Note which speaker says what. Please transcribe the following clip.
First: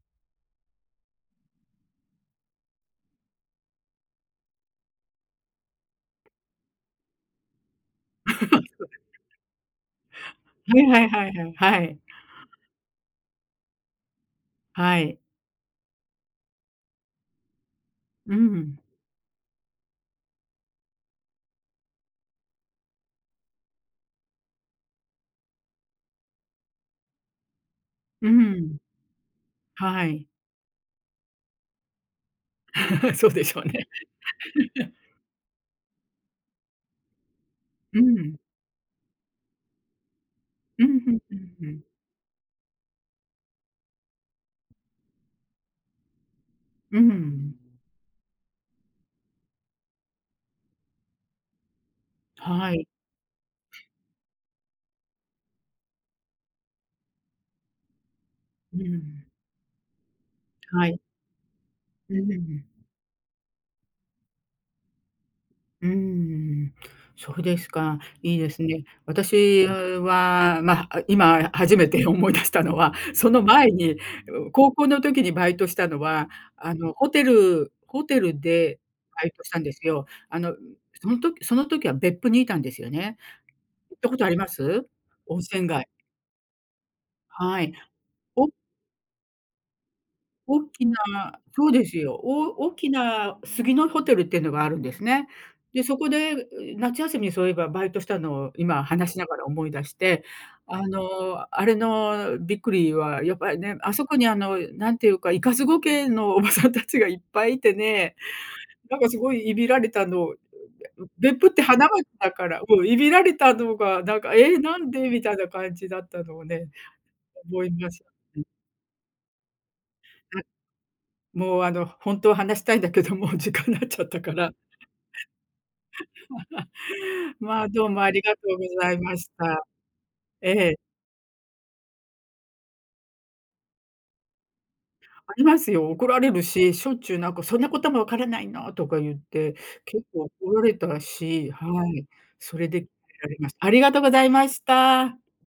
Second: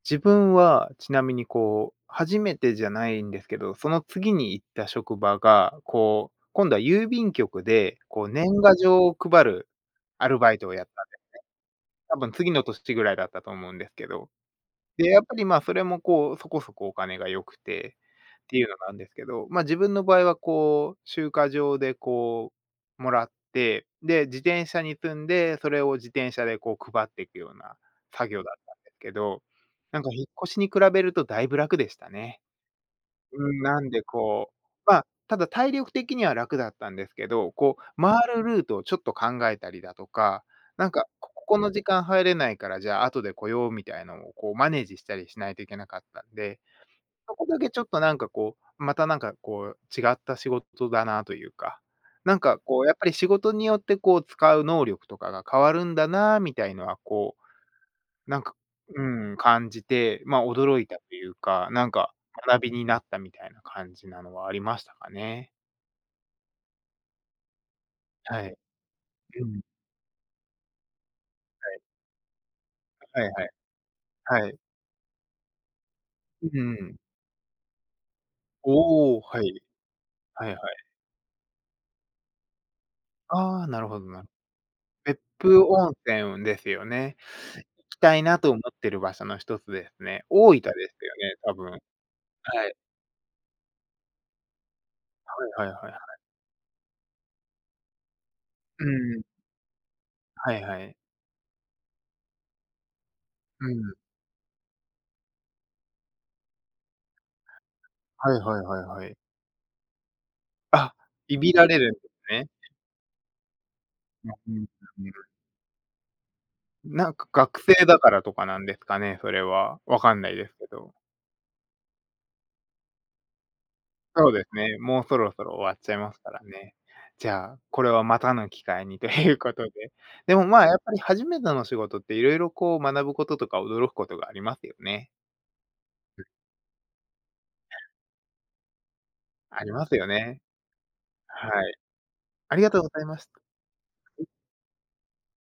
Speaker 1: 自分はちなみにこう、初めてじゃないんですけど、その次に行った職場が、こう、今度は郵便局で、こう
Speaker 2: そ
Speaker 1: 年
Speaker 2: れ。
Speaker 1: 賀状を配るアルバイトを
Speaker 2: は
Speaker 1: や
Speaker 2: い
Speaker 1: った
Speaker 2: は
Speaker 1: ん
Speaker 2: い
Speaker 1: です
Speaker 2: はいはいは
Speaker 1: ね、
Speaker 2: い。
Speaker 1: 多分次の年ぐらいだったと思うんですけど。
Speaker 2: は
Speaker 1: で、
Speaker 2: い。
Speaker 1: やっぱりまあ、それもこう、そこそこお金が良くて、
Speaker 2: う
Speaker 1: っ
Speaker 2: ん
Speaker 1: て
Speaker 2: う
Speaker 1: いうの
Speaker 2: ん。
Speaker 1: があんですけど、まあ、自分の場合はこう、集荷場でこう、もらって、で、自転車に積んで、それを自転車でこう配ってくような
Speaker 2: う
Speaker 1: 作
Speaker 2: ん
Speaker 1: 業だっ
Speaker 2: う
Speaker 1: た
Speaker 2: ん。
Speaker 1: んですけど、なん
Speaker 2: は
Speaker 1: か引
Speaker 2: い。
Speaker 1: っ越しに比べるとだいぶ楽でしたね。
Speaker 2: そうで
Speaker 1: う
Speaker 2: し
Speaker 1: ん、
Speaker 2: ょう
Speaker 1: な
Speaker 2: ね。
Speaker 1: んでこう まあ、ただ体力的には楽だったんですけど、こう、
Speaker 2: うん
Speaker 1: 回
Speaker 2: うん。
Speaker 1: るルートをちょっと考えたりだとか、
Speaker 2: う
Speaker 1: なん
Speaker 2: ん、
Speaker 1: か、
Speaker 2: ふん
Speaker 1: こ
Speaker 2: ふん、
Speaker 1: ここ
Speaker 2: う
Speaker 1: の
Speaker 2: ん。
Speaker 1: 時間入れないから、じゃあ後で来ようみたいなんを、こうマネージしたりしないといけなかったんで、
Speaker 2: う
Speaker 1: そこ
Speaker 2: ん。
Speaker 1: だけちょっとなんかこう、またなんかこう、違った仕事だなというか、なんか
Speaker 2: は
Speaker 1: こう、
Speaker 2: い。
Speaker 1: やっぱり仕事によってこう使う能力とかが変わるんだなみたいのは、こう、なんか、
Speaker 2: う
Speaker 1: う
Speaker 2: ん。
Speaker 1: ん、感じて、まあ驚
Speaker 2: は
Speaker 1: いた
Speaker 2: い。
Speaker 1: というか、なんか
Speaker 2: うー
Speaker 1: 学び
Speaker 2: ん。
Speaker 1: になったみたいな感じなのはありましたかね。
Speaker 2: うーん、うん、そうですか。いい
Speaker 1: は
Speaker 2: で
Speaker 1: い。
Speaker 2: すね。
Speaker 1: うん。
Speaker 2: 私は、ま、あ、今
Speaker 1: は
Speaker 2: 初
Speaker 1: い。
Speaker 2: めて思い出したのは、
Speaker 1: は
Speaker 2: そ
Speaker 1: い
Speaker 2: の
Speaker 1: はい。
Speaker 2: 前に、ん、
Speaker 1: はい。
Speaker 2: 高校の時にバイトしたのは、
Speaker 1: うん
Speaker 2: あ
Speaker 1: う
Speaker 2: の、
Speaker 1: ん。
Speaker 2: ホテルホテル
Speaker 1: お
Speaker 2: で
Speaker 1: おおお、
Speaker 2: バイ
Speaker 1: は
Speaker 2: トしたん
Speaker 1: い。
Speaker 2: ですよ。あ
Speaker 1: は
Speaker 2: の、
Speaker 1: いは
Speaker 2: ん、
Speaker 1: い。
Speaker 2: そん時その時は別府にいたんですよね。
Speaker 1: ああ、なる
Speaker 2: 行っ
Speaker 1: ほど、
Speaker 2: たこ
Speaker 1: な
Speaker 2: とあります？
Speaker 1: 別
Speaker 2: 温
Speaker 1: 府
Speaker 2: 泉街。
Speaker 1: 温泉をですよね。
Speaker 2: はい。
Speaker 1: 行きたいな
Speaker 2: お
Speaker 1: と思ってる場所の一つですね。大分
Speaker 2: おっ
Speaker 1: で
Speaker 2: きな
Speaker 1: すよね、多
Speaker 2: そ
Speaker 1: 分、
Speaker 2: うですよ、お
Speaker 1: は
Speaker 2: お
Speaker 1: い。
Speaker 2: きな、すぎのホテルってのがあるんですね。
Speaker 1: はいはいは
Speaker 2: で、
Speaker 1: い
Speaker 2: そ
Speaker 1: は
Speaker 2: こ
Speaker 1: い。
Speaker 2: で、う、夏休み、そういえばバイトしたのを、今
Speaker 1: う
Speaker 2: 話し
Speaker 1: ん。
Speaker 2: ながら思い出して、
Speaker 1: はいは
Speaker 2: あ
Speaker 1: い。
Speaker 2: の、あれのびっくりはやっぱり
Speaker 1: う
Speaker 2: ね、あ
Speaker 1: ん。
Speaker 2: そこに、あの、なんていうか、いかず後家のおばさんたちがいっぱいいてね、
Speaker 1: はいはいはい
Speaker 2: なん
Speaker 1: は
Speaker 2: か
Speaker 1: い。
Speaker 2: すごいいびられたの。う、
Speaker 1: あ、
Speaker 2: で、う、
Speaker 1: い
Speaker 2: 別府
Speaker 1: び
Speaker 2: って、
Speaker 1: ら
Speaker 2: は
Speaker 1: れ
Speaker 2: な
Speaker 1: るん
Speaker 2: が
Speaker 1: で
Speaker 2: っ
Speaker 1: す
Speaker 2: た
Speaker 1: ね。
Speaker 2: から、もういびられたのが、なんか、「ええ、なんで？」み
Speaker 1: [unintelligible]
Speaker 2: たいな感じだったのをね、
Speaker 1: なんか学
Speaker 2: 思い
Speaker 1: 生
Speaker 2: 出し
Speaker 1: だ
Speaker 2: ちゃ
Speaker 1: からと
Speaker 2: っ
Speaker 1: かなんですかね、それは、分かんない
Speaker 2: あ。
Speaker 1: ですけど。
Speaker 2: もう、あの、ほんとは話したいんだけどもう時間なっちゃった
Speaker 1: そ
Speaker 2: か
Speaker 1: うです
Speaker 2: ら。
Speaker 1: ね、もうそろそろ終わっちゃいますからね。じ ゃあ、
Speaker 2: まあ、
Speaker 1: こ
Speaker 2: どう
Speaker 1: れ
Speaker 2: も
Speaker 1: は
Speaker 2: あ
Speaker 1: ま
Speaker 2: り
Speaker 1: た
Speaker 2: がと
Speaker 1: の
Speaker 2: う
Speaker 1: 機
Speaker 2: ご
Speaker 1: 会
Speaker 2: ざ
Speaker 1: に
Speaker 2: い
Speaker 1: と
Speaker 2: まし
Speaker 1: いうこ
Speaker 2: た。
Speaker 1: とで。でも、
Speaker 2: え
Speaker 1: まあ、や
Speaker 2: え。
Speaker 1: っぱり初めての仕事って色々こう学ぶこととか驚くことがありますよね。
Speaker 2: ありますよ。怒られるし、しょっちゅうなんか、「そんなこともわからないの！」とかゆって、
Speaker 1: あります
Speaker 2: 結
Speaker 1: よ
Speaker 2: 構
Speaker 1: ね。
Speaker 2: 怒られた
Speaker 1: は
Speaker 2: し、は
Speaker 1: い。
Speaker 2: い、
Speaker 1: あ
Speaker 2: そ
Speaker 1: り
Speaker 2: れ
Speaker 1: がとう
Speaker 2: で、
Speaker 1: ございまし
Speaker 2: られましありがとご
Speaker 1: は
Speaker 2: ざ
Speaker 1: い。
Speaker 2: いました。